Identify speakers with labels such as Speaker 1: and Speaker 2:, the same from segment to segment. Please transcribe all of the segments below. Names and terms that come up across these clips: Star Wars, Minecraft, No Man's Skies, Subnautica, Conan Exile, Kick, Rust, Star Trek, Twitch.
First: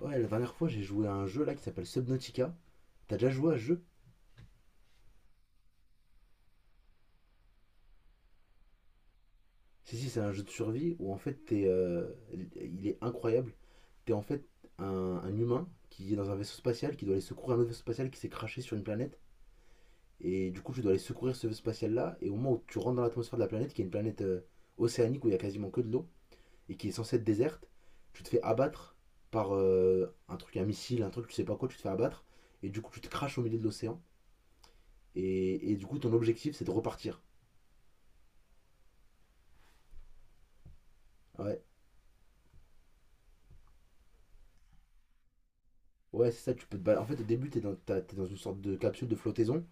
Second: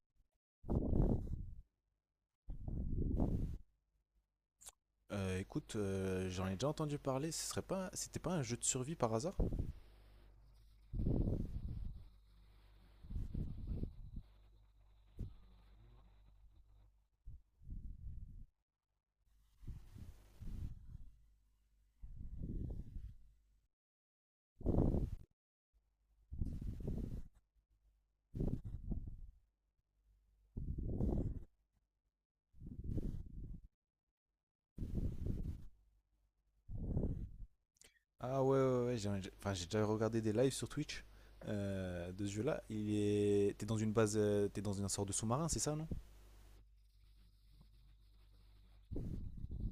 Speaker 1: Ouais, la dernière fois, j'ai joué à un jeu là qui s'appelle Subnautica. T'as déjà joué à ce jeu?
Speaker 2: Écoute, j'en ai déjà entendu parler. Ce serait pas, C'était pas un jeu de survie par hasard?
Speaker 1: Si, si, c'est un jeu de survie où en fait, t'es, il est incroyable. T'es en fait un, un humain qui est dans un vaisseau spatial qui doit aller secourir un autre vaisseau spatial qui s'est craché sur une planète. Et du coup, tu dois aller secourir ce vaisseau spatial là. Et au moment où tu rentres dans l'atmosphère de la planète, qui est une planète océanique où il y a quasiment que de l'eau et qui est censée être déserte, tu te fais abattre par un truc, un missile, un truc, tu sais pas quoi, tu te fais abattre. Et du coup, tu te craches au milieu de l'océan. Et du coup, ton objectif, c'est de repartir.
Speaker 2: Ah ouais, ouais, ouais. J'ai Enfin, j'ai déjà regardé des lives sur Twitch,
Speaker 1: Ouais,
Speaker 2: de ce jeu-là. T'es dans une base, t'es dans une sorte de sous-marin, c'est ça, non?
Speaker 1: ouais, c'est ça, tu peux te balader. En fait, au début, t'es dans une sorte de capsule de flottaison,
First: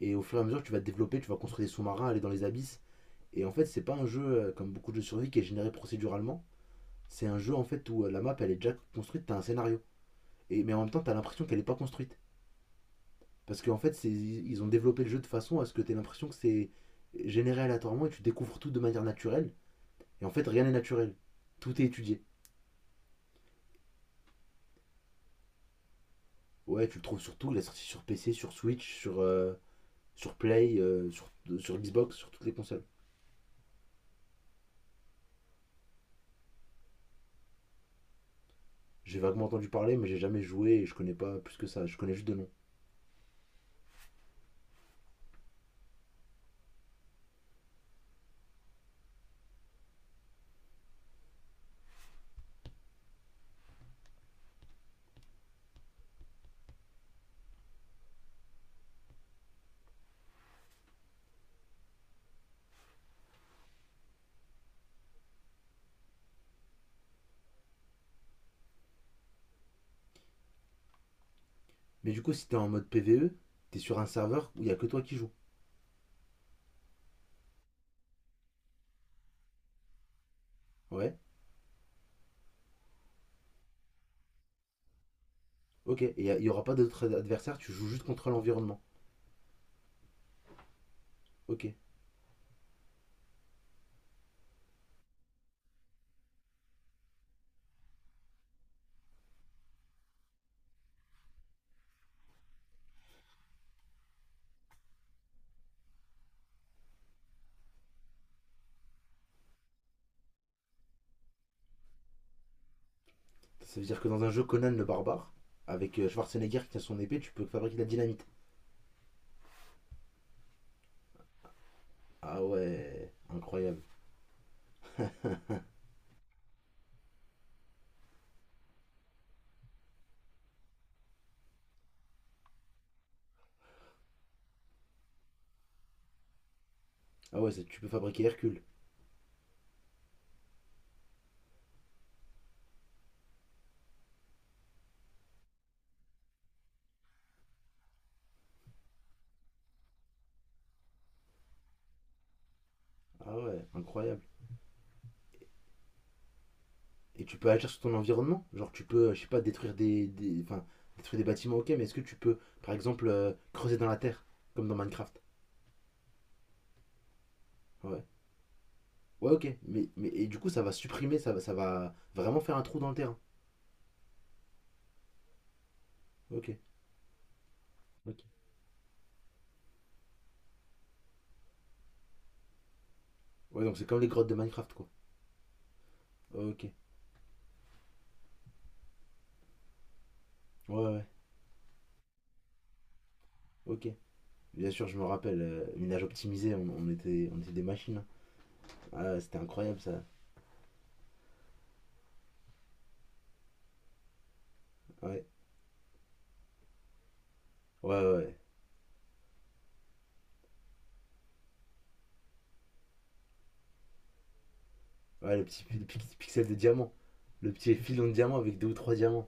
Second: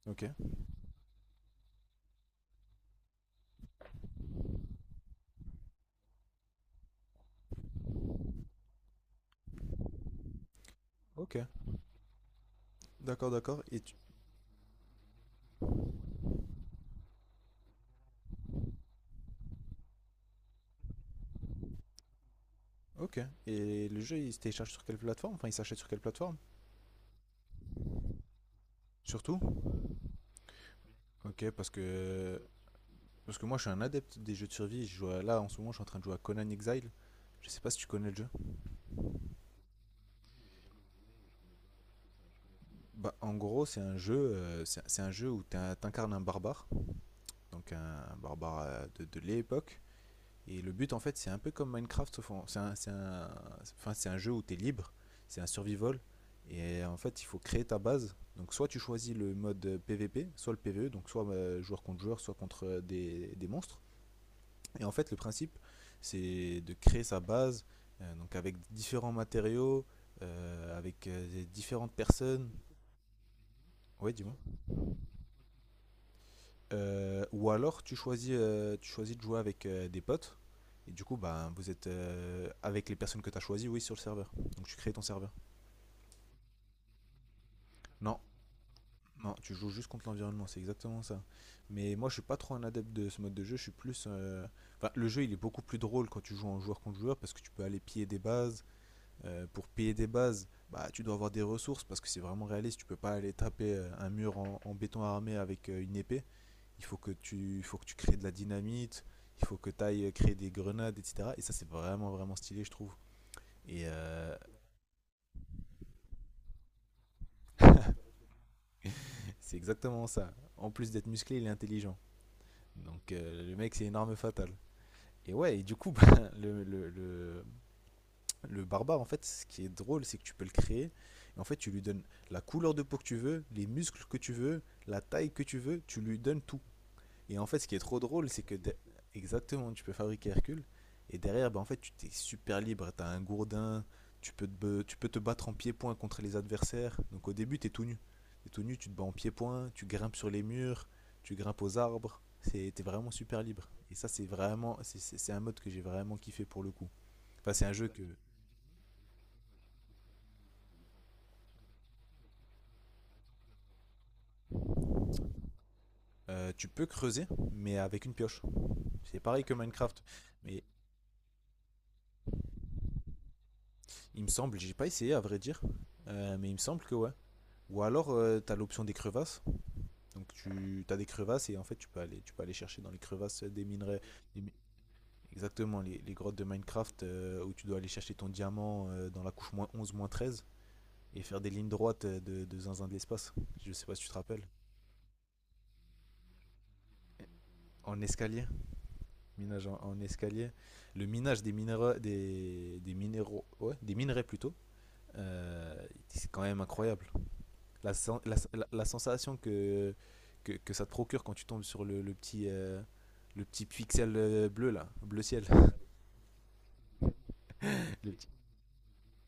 Speaker 1: et au
Speaker 2: Ok,
Speaker 1: fur et à mesure, tu vas te développer, tu vas construire des sous-marins, aller dans les abysses. Et en fait, c'est pas un jeu comme beaucoup de jeux de survie qui est généré procéduralement. C'est un jeu en fait où la map elle est déjà construite, t'as un scénario. Mais en même temps, t'as
Speaker 2: ok.
Speaker 1: l'impression qu'elle est pas construite.
Speaker 2: D'accord,
Speaker 1: Parce
Speaker 2: d'accord.
Speaker 1: qu'en fait, ils ont développé le jeu de façon à ce que t'aies l'impression que c'est généré aléatoirement et tu découvres tout de manière naturelle. Et en fait, rien n'est naturel. Tout est étudié.
Speaker 2: Ok. Et le jeu, il se télécharge sur quelle plateforme? Enfin, il s'achète sur quelle plateforme?
Speaker 1: Ouais, tu le trouves surtout, il est sorti sur PC, sur Switch, sur,
Speaker 2: Surtout?
Speaker 1: euh, sur Play, euh, sur,
Speaker 2: Ok, parce
Speaker 1: sur Xbox, sur
Speaker 2: que
Speaker 1: toutes les consoles.
Speaker 2: parce que moi, je suis un adepte des jeux de survie. Là en ce moment, je suis en train de jouer à Conan Exile. Je sais pas si tu connais le jeu.
Speaker 1: J'ai vaguement entendu parler, mais j'ai jamais joué et je connais pas plus que ça. Je connais juste de nom.
Speaker 2: Bah, en gros, c'est un jeu où t'incarnes un barbare, donc un barbare, de l'époque. Et le but, en fait, c'est un peu comme Minecraft, c'est un, un, enfin, c'est un jeu où tu es libre, c'est un survival. Et en fait, il faut créer ta base. Donc, soit tu choisis le mode, PVP, soit le PVE, donc soit, joueur contre joueur, soit contre, des monstres. Et en fait, le principe, c'est de créer sa base, donc avec différents matériaux, avec différentes
Speaker 1: Mais du coup, si
Speaker 2: personnes.
Speaker 1: t'es en mode PVE, t'es sur un
Speaker 2: Ouais, dis-moi.
Speaker 1: serveur où il y a que toi qui joues.
Speaker 2: Ou alors tu choisis de jouer avec, des potes. Et du
Speaker 1: Ouais.
Speaker 2: coup, bah, vous êtes, avec les personnes que tu as choisies, oui, sur le serveur. Donc tu crées ton serveur.
Speaker 1: Ok. Et il y aura pas d'autres adversaires. Tu joues juste
Speaker 2: Non,
Speaker 1: contre l'environnement.
Speaker 2: non, tu joues juste contre l'environnement, c'est exactement ça.
Speaker 1: Ok.
Speaker 2: Mais moi, je suis pas trop un adepte de ce mode de jeu. Je suis plus. Enfin, le jeu, il est beaucoup plus drôle quand tu joues en joueur contre joueur parce que tu peux aller piller des bases. Pour piller des bases, bah, tu dois avoir des ressources parce que c'est vraiment réaliste. Tu peux pas aller taper, un mur en béton armé avec, une épée. Il faut que tu crées de la dynamite, il faut que tu ailles créer des grenades, etc. Et ça, c'est vraiment, vraiment stylé, je trouve.
Speaker 1: Ça
Speaker 2: Et
Speaker 1: veut dire que dans un
Speaker 2: euh,
Speaker 1: jeu Conan le barbare, avec Schwarzenegger qui a son épée, tu peux fabriquer de la dynamite.
Speaker 2: c'est exactement ça. En plus d'être musclé, il est intelligent.
Speaker 1: Ah ouais,
Speaker 2: Donc, le mec,
Speaker 1: incroyable.
Speaker 2: c'est une arme fatale. Et ouais, et du coup, bah, le barbare, en fait, ce qui est drôle, c'est que tu peux le créer. Et en fait, tu lui donnes la couleur de peau que tu veux, les muscles que tu veux, la taille que tu veux, tu lui donnes tout. Et
Speaker 1: Ah
Speaker 2: en
Speaker 1: ouais,
Speaker 2: fait, ce qui est
Speaker 1: tu peux
Speaker 2: trop
Speaker 1: fabriquer
Speaker 2: drôle, c'est que
Speaker 1: Hercule.
Speaker 2: exactement, tu peux fabriquer Hercule. Et derrière, bah, en fait, tu t'es super libre. T'as un gourdin. Tu peux te battre en pied-point contre les adversaires. Donc au début, t'es tout nu. T'es tout nu, tu te bats en pied-point. Tu grimpes sur les murs. Tu grimpes aux arbres. T'es vraiment
Speaker 1: Ah
Speaker 2: super
Speaker 1: ouais,
Speaker 2: libre. Et ça,
Speaker 1: incroyable.
Speaker 2: c'est vraiment. C'est un mode que j'ai vraiment kiffé pour le coup.
Speaker 1: Et tu peux
Speaker 2: Enfin, c'est
Speaker 1: agir
Speaker 2: un
Speaker 1: sur
Speaker 2: jeu
Speaker 1: ton
Speaker 2: que.
Speaker 1: environnement. Genre, tu peux, je sais pas, détruire enfin, détruire des bâtiments, ok, mais est-ce que tu peux, par exemple, creuser dans la terre, comme dans Minecraft.
Speaker 2: Tu peux creuser, mais
Speaker 1: Ouais.
Speaker 2: avec une pioche. C'est
Speaker 1: Ouais,
Speaker 2: pareil
Speaker 1: ok.
Speaker 2: que
Speaker 1: Mais,
Speaker 2: Minecraft.
Speaker 1: mais et du coup, ça
Speaker 2: Mais
Speaker 1: va supprimer, ça va vraiment faire un trou dans le terrain.
Speaker 2: il me semble, j'ai pas essayé à vrai dire,
Speaker 1: Ok.
Speaker 2: mais il me semble que ouais. Ou alors,
Speaker 1: Ok.
Speaker 2: tu as l'option des crevasses. Donc, tu as des crevasses et en fait, tu peux aller chercher dans les crevasses
Speaker 1: Ouais,
Speaker 2: des
Speaker 1: donc c'est comme
Speaker 2: minerais.
Speaker 1: les grottes de
Speaker 2: des mi-
Speaker 1: Minecraft, quoi.
Speaker 2: Exactement, les grottes de
Speaker 1: Ok.
Speaker 2: Minecraft, où tu dois aller chercher ton diamant, dans la couche -11 -13,
Speaker 1: Ouais, ouais, ouais.
Speaker 2: et faire des lignes droites, de zinzin de l'espace. Je sais
Speaker 1: Ok.
Speaker 2: pas si tu te rappelles.
Speaker 1: Bien sûr, je me rappelle, minage optimisé, on était des machines,
Speaker 2: En
Speaker 1: hein.
Speaker 2: escalier.
Speaker 1: Ah, c'était
Speaker 2: Minage en,
Speaker 1: incroyable,
Speaker 2: en
Speaker 1: ça.
Speaker 2: escalier. Le minage des minéraux. Des minéraux. Ouais, des minerais plutôt.
Speaker 1: Ouais.
Speaker 2: C'est quand même incroyable. La,
Speaker 1: Ouais, ouais.
Speaker 2: sen- la,
Speaker 1: Ouais,
Speaker 2: la- la sensation que ça te procure quand tu tombes sur le petit pixel, bleu là, bleu
Speaker 1: ouais, le
Speaker 2: ciel.
Speaker 1: petit pixel de diamant. Le petit filon de diamant avec deux ou trois diamants.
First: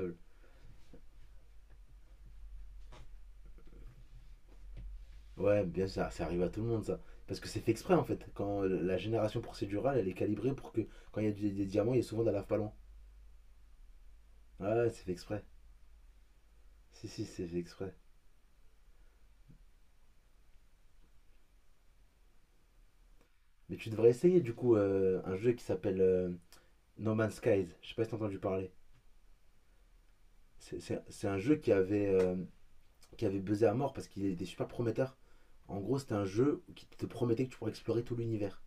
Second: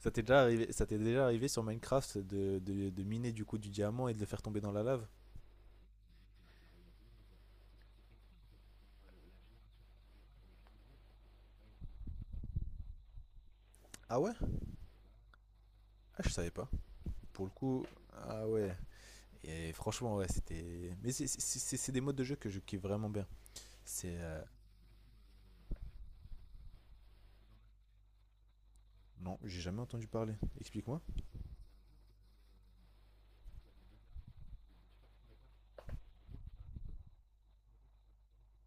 Speaker 2: Ça t'est déjà arrivé, ça t'est déjà arrivé sur Minecraft de miner du coup du diamant et de le faire tomber dans la lave.
Speaker 1: Ouais, bien sûr, ça arrive à tout le monde, ça. Parce que c'est fait exprès, en fait. Quand la génération procédurale, elle est calibrée pour que, quand il y a des diamants, il y a souvent de la lave pas loin.
Speaker 2: Ah ouais?
Speaker 1: Ouais, ouais, c'est fait exprès.
Speaker 2: Ah, je savais pas.
Speaker 1: Si, si,
Speaker 2: Pour
Speaker 1: c'est
Speaker 2: le
Speaker 1: fait
Speaker 2: coup,
Speaker 1: exprès.
Speaker 2: ah ouais. Et franchement, ouais, c'était. Mais c'est des modes de jeu que je kiffe vraiment bien.
Speaker 1: Mais tu devrais
Speaker 2: C'est.
Speaker 1: essayer du coup un jeu qui s'appelle No Man's Skies. Je sais pas si t'as entendu parler.
Speaker 2: Non, j'ai jamais entendu parler.
Speaker 1: C'est
Speaker 2: Explique-moi.
Speaker 1: c'est- c'est un jeu qui avait buzzé à mort parce qu'il était super prometteur. En gros, c'était un jeu qui te promettait que tu pourrais explorer tout l'univers.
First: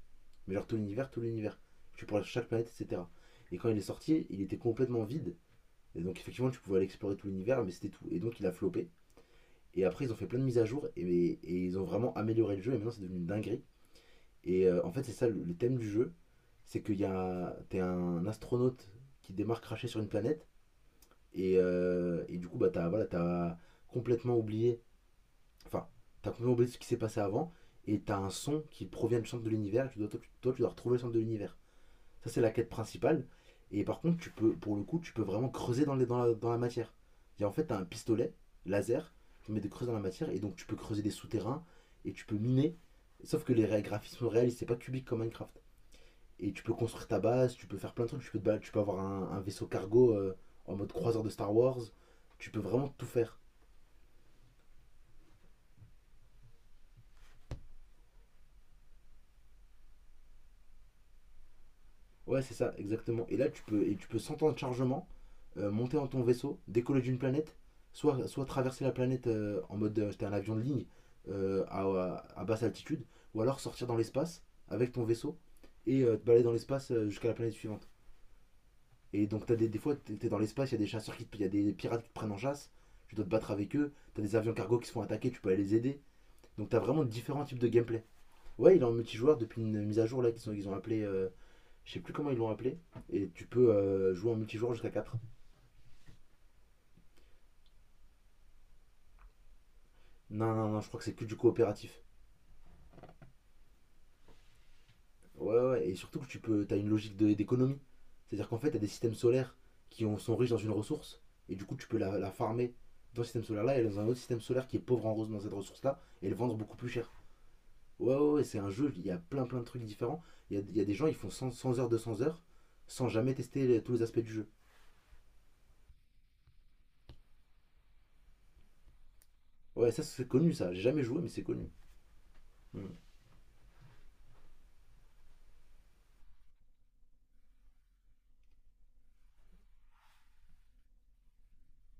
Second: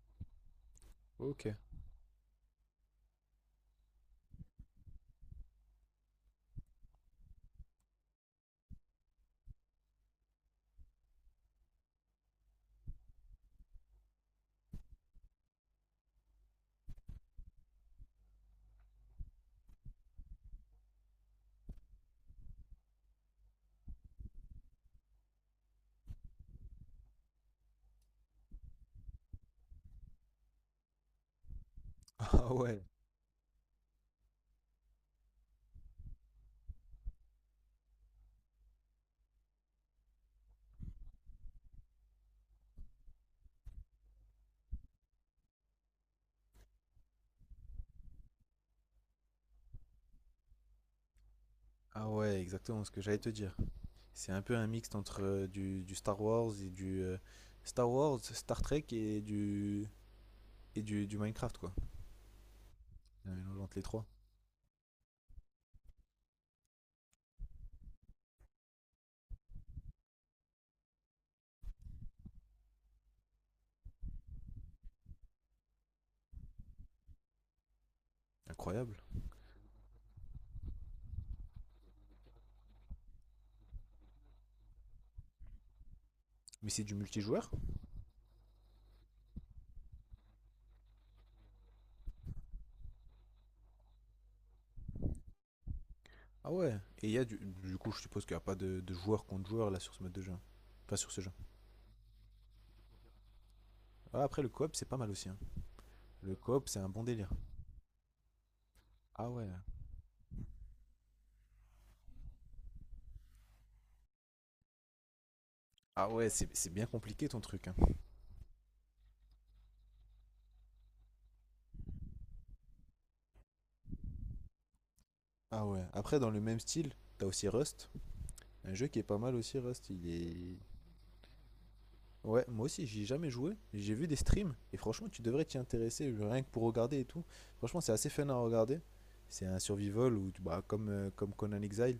Speaker 1: Mais genre tout l'univers, tout
Speaker 2: Ok.
Speaker 1: l'univers. Tu pourrais chaque planète, etc. Et quand il est sorti, il était complètement vide. Et donc effectivement, tu pouvais aller explorer tout l'univers, mais c'était tout. Et donc il a floppé. Et après, ils ont fait plein de mises à jour et ils ont vraiment amélioré le jeu. Et maintenant, c'est devenu une dinguerie. Et en fait, c'est ça, le thème du jeu, c'est que t'es un astronaute qui démarre craché sur une planète, et du coup, bah, t'as complètement oublié, enfin, t'as complètement oublié ce qui s'est passé avant, et t'as un son qui provient du centre de l'univers, et tu dois, toi, tu dois retrouver le centre de l'univers. Ça, c'est la
Speaker 2: Ah
Speaker 1: quête
Speaker 2: ouais.
Speaker 1: principale. Et par contre, tu peux, pour le coup, tu peux vraiment creuser dans la matière. Et en fait, t'as un pistolet laser qui met des creuses dans la matière, et donc tu peux creuser des souterrains, et tu peux miner. Sauf que les graphismes réels, c'est pas cubique comme Minecraft. Et tu peux construire ta base, tu peux faire plein de trucs, tu peux, te balader, tu peux avoir un vaisseau cargo, en mode croiseur de Star Wars,
Speaker 2: Ah ouais,
Speaker 1: tu peux
Speaker 2: exactement
Speaker 1: vraiment
Speaker 2: ce que
Speaker 1: tout
Speaker 2: j'allais te
Speaker 1: faire.
Speaker 2: dire. C'est un peu un mixte entre, du Star Wars et du Star Wars, Star Trek et du et du Minecraft quoi.
Speaker 1: Ouais, c'est ça, exactement.
Speaker 2: Un
Speaker 1: Et là,
Speaker 2: mélange
Speaker 1: tu
Speaker 2: entre les
Speaker 1: peux, et
Speaker 2: trois.
Speaker 1: tu peux sans temps de chargement monter dans ton vaisseau, décoller d'une planète, soit traverser la planète en mode t'es un avion de ligne à basse altitude, ou alors sortir dans l'espace avec ton vaisseau et te balader dans l'espace jusqu'à la planète suivante.
Speaker 2: Incroyable.
Speaker 1: Et donc, t'as des fois, t'es dans l'espace, il y a des chasseurs y a des pirates qui te prennent en chasse, tu dois te battre avec eux, t'as des avions cargo qui se font attaquer, tu peux aller les aider. Donc,
Speaker 2: Mais
Speaker 1: t'as
Speaker 2: c'est du
Speaker 1: vraiment différents
Speaker 2: multijoueur?
Speaker 1: types de gameplay. Ouais, il est en multijoueur depuis une mise à jour là, ils ont appelé. Je sais plus comment ils l'ont appelé. Et tu peux jouer en multijoueur jusqu'à quatre.
Speaker 2: Ah ouais. Et il y a du coup, je suppose qu'il n'y a pas de joueur contre joueur là sur ce mode de jeu.
Speaker 1: Non, non, non, je
Speaker 2: Enfin,
Speaker 1: crois que
Speaker 2: sur
Speaker 1: c'est
Speaker 2: ce
Speaker 1: que
Speaker 2: jeu.
Speaker 1: du coopératif.
Speaker 2: Ah, après le coop c'est pas mal aussi. Hein.
Speaker 1: Ouais, ouais, et surtout que
Speaker 2: Le coop
Speaker 1: t'as
Speaker 2: c'est
Speaker 1: une
Speaker 2: un bon
Speaker 1: logique
Speaker 2: délire.
Speaker 1: d'économie. C'est-à-dire qu'en fait, t'as des systèmes
Speaker 2: Ah ouais.
Speaker 1: solaires qui sont riches dans une ressource, et du coup, tu peux la farmer dans ce système solaire-là et dans un autre système solaire qui est pauvre en rose dans cette ressource-là,
Speaker 2: Ah
Speaker 1: et
Speaker 2: ouais,
Speaker 1: le
Speaker 2: c'est
Speaker 1: vendre
Speaker 2: c'est
Speaker 1: beaucoup
Speaker 2: bien
Speaker 1: plus cher.
Speaker 2: compliqué ton truc. Hein.
Speaker 1: Ouais, ouais, ouais, c'est un jeu, il y a plein plein de trucs différents. Il y a des gens, ils font 100 100 heures, 200 heures, sans jamais tester tous les aspects du jeu.
Speaker 2: Ah ouais. Après dans le même style. T'as aussi Rust, un jeu qui est pas mal aussi.
Speaker 1: Ouais,
Speaker 2: Rust,
Speaker 1: ça
Speaker 2: il
Speaker 1: c'est connu
Speaker 2: est,
Speaker 1: ça, j'ai jamais joué, mais c'est connu.
Speaker 2: Ouais, moi aussi,
Speaker 1: Mm.
Speaker 2: j'y ai jamais joué. J'ai vu des streams et franchement, tu devrais t'y intéresser rien que pour regarder et tout. Franchement, c'est assez fun à regarder. C'est un survival où, bah, comme Conan Exile,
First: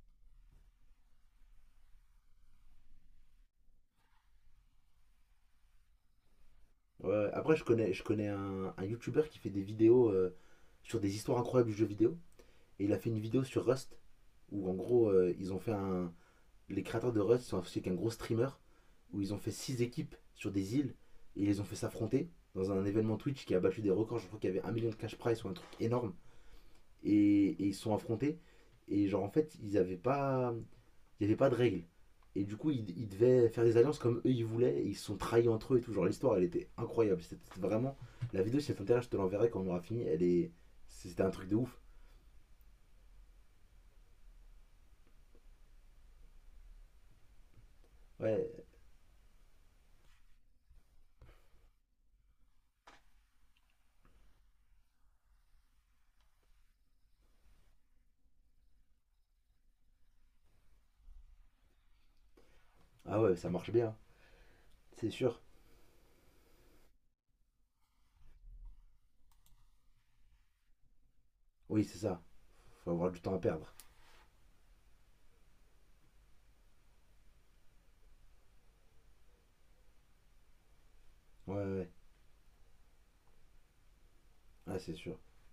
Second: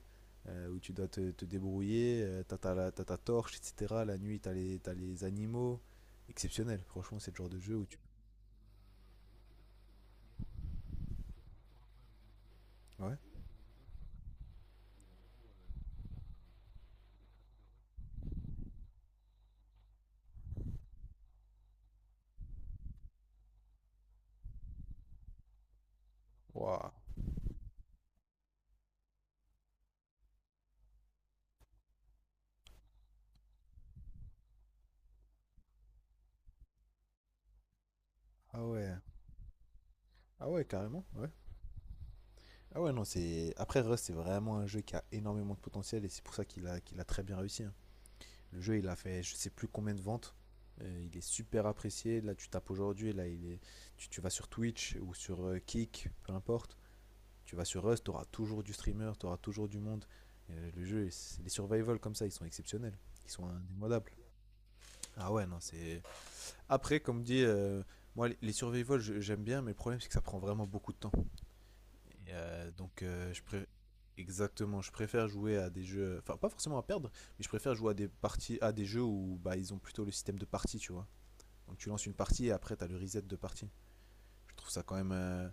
Speaker 2: où tu dois te débrouiller, t'as ta torche, etc. La nuit, t'as les animaux. Exceptionnel, franchement,
Speaker 1: Ouais,
Speaker 2: c'est le genre
Speaker 1: après,
Speaker 2: de
Speaker 1: je
Speaker 2: jeu où
Speaker 1: connais,
Speaker 2: tu.
Speaker 1: je connais un YouTuber qui fait des vidéos sur des histoires incroyables du jeu vidéo, et il a fait
Speaker 2: Ouais.
Speaker 1: une vidéo sur Rust, où en gros, ils ont fait un. Les créateurs de Rust sont associés avec un gros streamer, où ils ont fait 6 équipes sur des îles, et ils les ont fait s'affronter dans un événement Twitch qui a battu des records, je crois qu'il y avait un million de cash prize ou un truc énorme.
Speaker 2: Waouh.
Speaker 1: Et ils se sont affrontés. Et genre, en fait, ils avaient pas. Il n'y avait pas de règles. Et du coup, ils devaient faire des alliances comme eux ils voulaient. Et ils se sont trahis entre eux et tout. Genre, l'histoire, elle était incroyable. C'était vraiment. La vidéo,
Speaker 2: Ah
Speaker 1: si ça
Speaker 2: ouais.
Speaker 1: t'intéresse, je te l'enverrai quand on aura fini. Elle
Speaker 2: Ah
Speaker 1: est.
Speaker 2: ouais, carrément,
Speaker 1: C'était
Speaker 2: ouais.
Speaker 1: un truc de ouf.
Speaker 2: Ah ouais, non, c'est. Après, Rust, c'est vraiment un jeu qui a énormément de potentiel et c'est pour ça qu'il a, très bien réussi. Hein.
Speaker 1: Ouais.
Speaker 2: Le jeu, il a fait je sais plus combien de ventes. Il est super apprécié. Là, tu tapes aujourd'hui, là, il est… Tu vas sur Twitch ou sur, Kick, peu importe. Tu vas sur Rust, tu auras toujours du streamer, tu auras toujours du monde. Le jeu, les survival comme ça, ils sont exceptionnels.
Speaker 1: Ah
Speaker 2: Ils
Speaker 1: ouais,
Speaker 2: sont
Speaker 1: ça marche bien.
Speaker 2: indémodables.
Speaker 1: C'est
Speaker 2: Ah
Speaker 1: sûr.
Speaker 2: ouais, non, c'est. Après, comme dit, moi, survival, j'aime bien, mais le problème, c'est que ça prend vraiment beaucoup de temps.
Speaker 1: Oui, c'est ça.
Speaker 2: Et,
Speaker 1: Faut
Speaker 2: donc,
Speaker 1: avoir du temps à perdre.
Speaker 2: exactement, je préfère jouer à des jeux, enfin pas forcément à perdre, mais je préfère jouer à des parties, à des jeux où bah ils ont plutôt le système de partie, tu vois.
Speaker 1: Ouais, ouais,
Speaker 2: Donc
Speaker 1: ouais.
Speaker 2: tu lances une partie et après t'as le reset de partie. Je trouve
Speaker 1: Ah,
Speaker 2: ça
Speaker 1: c'est
Speaker 2: quand même,
Speaker 1: sûr.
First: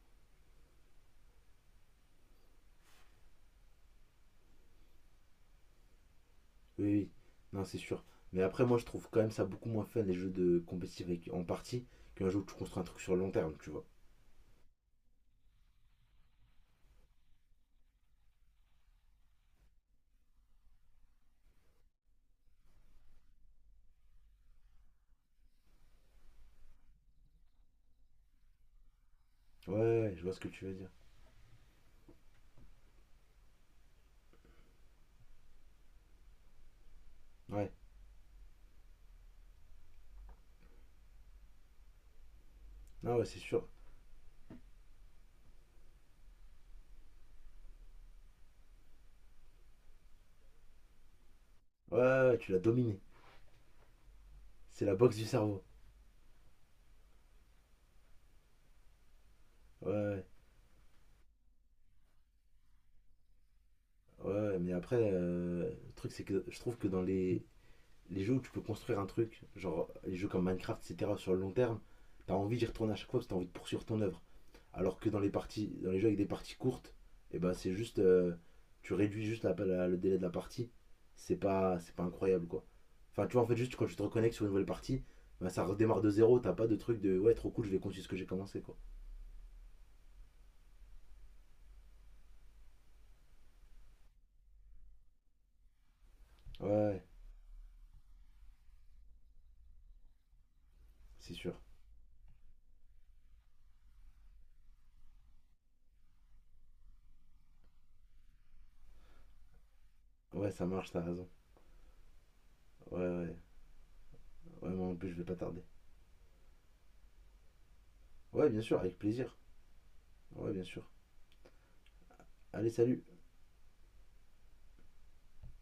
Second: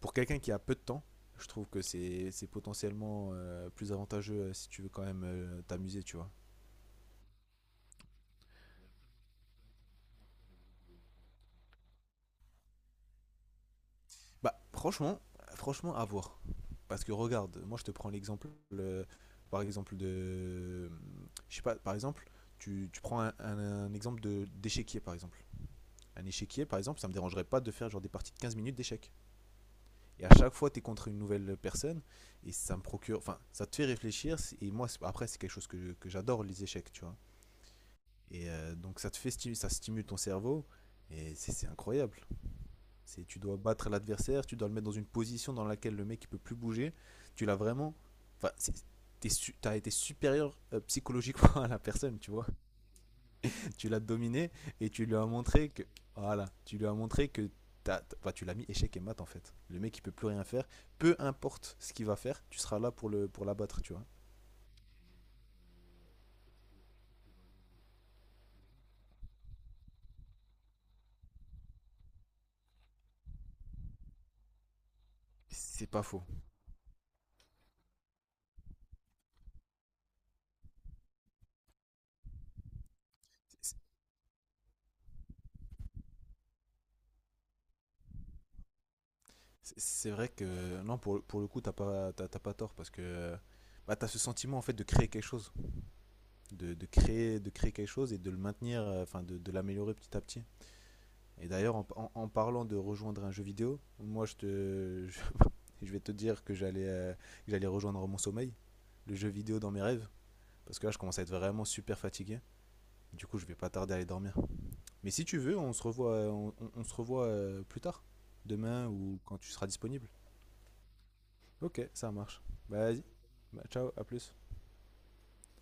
Speaker 2: pour quelqu'un qui a peu de temps, je trouve que c'est potentiellement, plus avantageux, si tu veux quand même, t'amuser, tu vois.
Speaker 1: Oui, oui. Non, c'est sûr. Mais après, moi, je trouve quand même ça beaucoup moins fun, les jeux de compétitif en partie, qu'un jeu où tu construis un truc sur le long terme, tu vois.
Speaker 2: Bah franchement, franchement à voir. Parce que regarde, moi je te prends l'exemple, par exemple de, je sais pas, par exemple, tu prends un exemple de d'échiquier par exemple. Un échiquier par exemple, ça me dérangerait pas de faire genre des parties de 15 minutes d'échecs.
Speaker 1: Ouais, ouais, ouais, je
Speaker 2: Et à
Speaker 1: vois ce que
Speaker 2: chaque
Speaker 1: tu
Speaker 2: fois,
Speaker 1: veux
Speaker 2: tu es
Speaker 1: dire.
Speaker 2: contre une nouvelle personne et ça me procure, enfin, ça te fait réfléchir. Et moi, après, c'est quelque chose que j'adore les échecs, tu vois.
Speaker 1: Ouais,
Speaker 2: Et donc ça te fait stimuler, ça stimule ton cerveau et c'est incroyable.
Speaker 1: ah ouais,
Speaker 2: C'est,
Speaker 1: c'est
Speaker 2: tu dois
Speaker 1: sûr.
Speaker 2: battre l'adversaire, tu dois le mettre dans une position dans laquelle le mec il peut plus bouger. Tu l'as vraiment, enfin, t'es t'as été supérieur, psychologiquement à la
Speaker 1: Ouais,
Speaker 2: personne,
Speaker 1: ouais,
Speaker 2: tu
Speaker 1: ouais,
Speaker 2: vois.
Speaker 1: tu l'as dominé.
Speaker 2: Tu l'as dominé
Speaker 1: C'est
Speaker 2: et
Speaker 1: la
Speaker 2: tu lui
Speaker 1: boxe du
Speaker 2: as
Speaker 1: cerveau.
Speaker 2: montré que, voilà, tu lui as montré que enfin, tu l'as mis échec et mat en fait. Le
Speaker 1: Ouais,
Speaker 2: mec il peut
Speaker 1: ouais.
Speaker 2: plus rien faire, peu importe ce qu'il va faire, tu seras là pour le pour l'abattre, tu vois.
Speaker 1: Ouais, mais après, le truc, c'est que je trouve que dans les jeux où tu peux construire un truc, genre les jeux comme Minecraft, etc., sur le long terme, t'as envie d'y retourner à chaque fois parce que t'as envie de poursuivre ton œuvre. Alors que dans les parties,
Speaker 2: C'est
Speaker 1: dans les
Speaker 2: pas
Speaker 1: jeux avec
Speaker 2: faux.
Speaker 1: des parties courtes, et ben c'est juste, tu réduis juste le délai de la partie. C'est pas incroyable quoi. Enfin, tu vois, en fait, juste
Speaker 2: C'est-
Speaker 1: quand tu te reconnectes sur une nouvelle partie, ben, ça redémarre de zéro. T'as pas de truc de ouais, trop cool, je vais continuer ce que j'ai commencé quoi.
Speaker 2: C'est vrai que non, pour pour le coup t'as pas tort parce que bah, t'as ce sentiment en fait de créer quelque chose,
Speaker 1: Ouais,
Speaker 2: de
Speaker 1: ouais,
Speaker 2: créer, de créer quelque chose et de le maintenir, enfin de l'améliorer petit à petit.
Speaker 1: c'est
Speaker 2: Et
Speaker 1: sûr.
Speaker 2: d'ailleurs, en, en parlant de rejoindre un jeu vidéo, moi vais te dire que j'allais, rejoindre mon sommeil, le jeu vidéo dans mes rêves,
Speaker 1: Ouais, ça
Speaker 2: parce que
Speaker 1: marche,
Speaker 2: là je
Speaker 1: t'as
Speaker 2: commence à
Speaker 1: raison.
Speaker 2: être vraiment super fatigué.
Speaker 1: Ouais,
Speaker 2: Du
Speaker 1: ouais.
Speaker 2: coup, je vais pas tarder à aller dormir.
Speaker 1: Ouais, moi en
Speaker 2: Mais
Speaker 1: plus, je vais
Speaker 2: si
Speaker 1: pas
Speaker 2: tu veux,
Speaker 1: tarder.
Speaker 2: on se revoit, plus tard,
Speaker 1: Ouais, bien sûr,
Speaker 2: demain
Speaker 1: avec
Speaker 2: ou
Speaker 1: plaisir.
Speaker 2: quand tu seras disponible.
Speaker 1: Ouais, bien sûr.
Speaker 2: Ok, ça marche.
Speaker 1: Allez,
Speaker 2: Bah, vas-y.
Speaker 1: salut.
Speaker 2: Bah, ciao, à plus.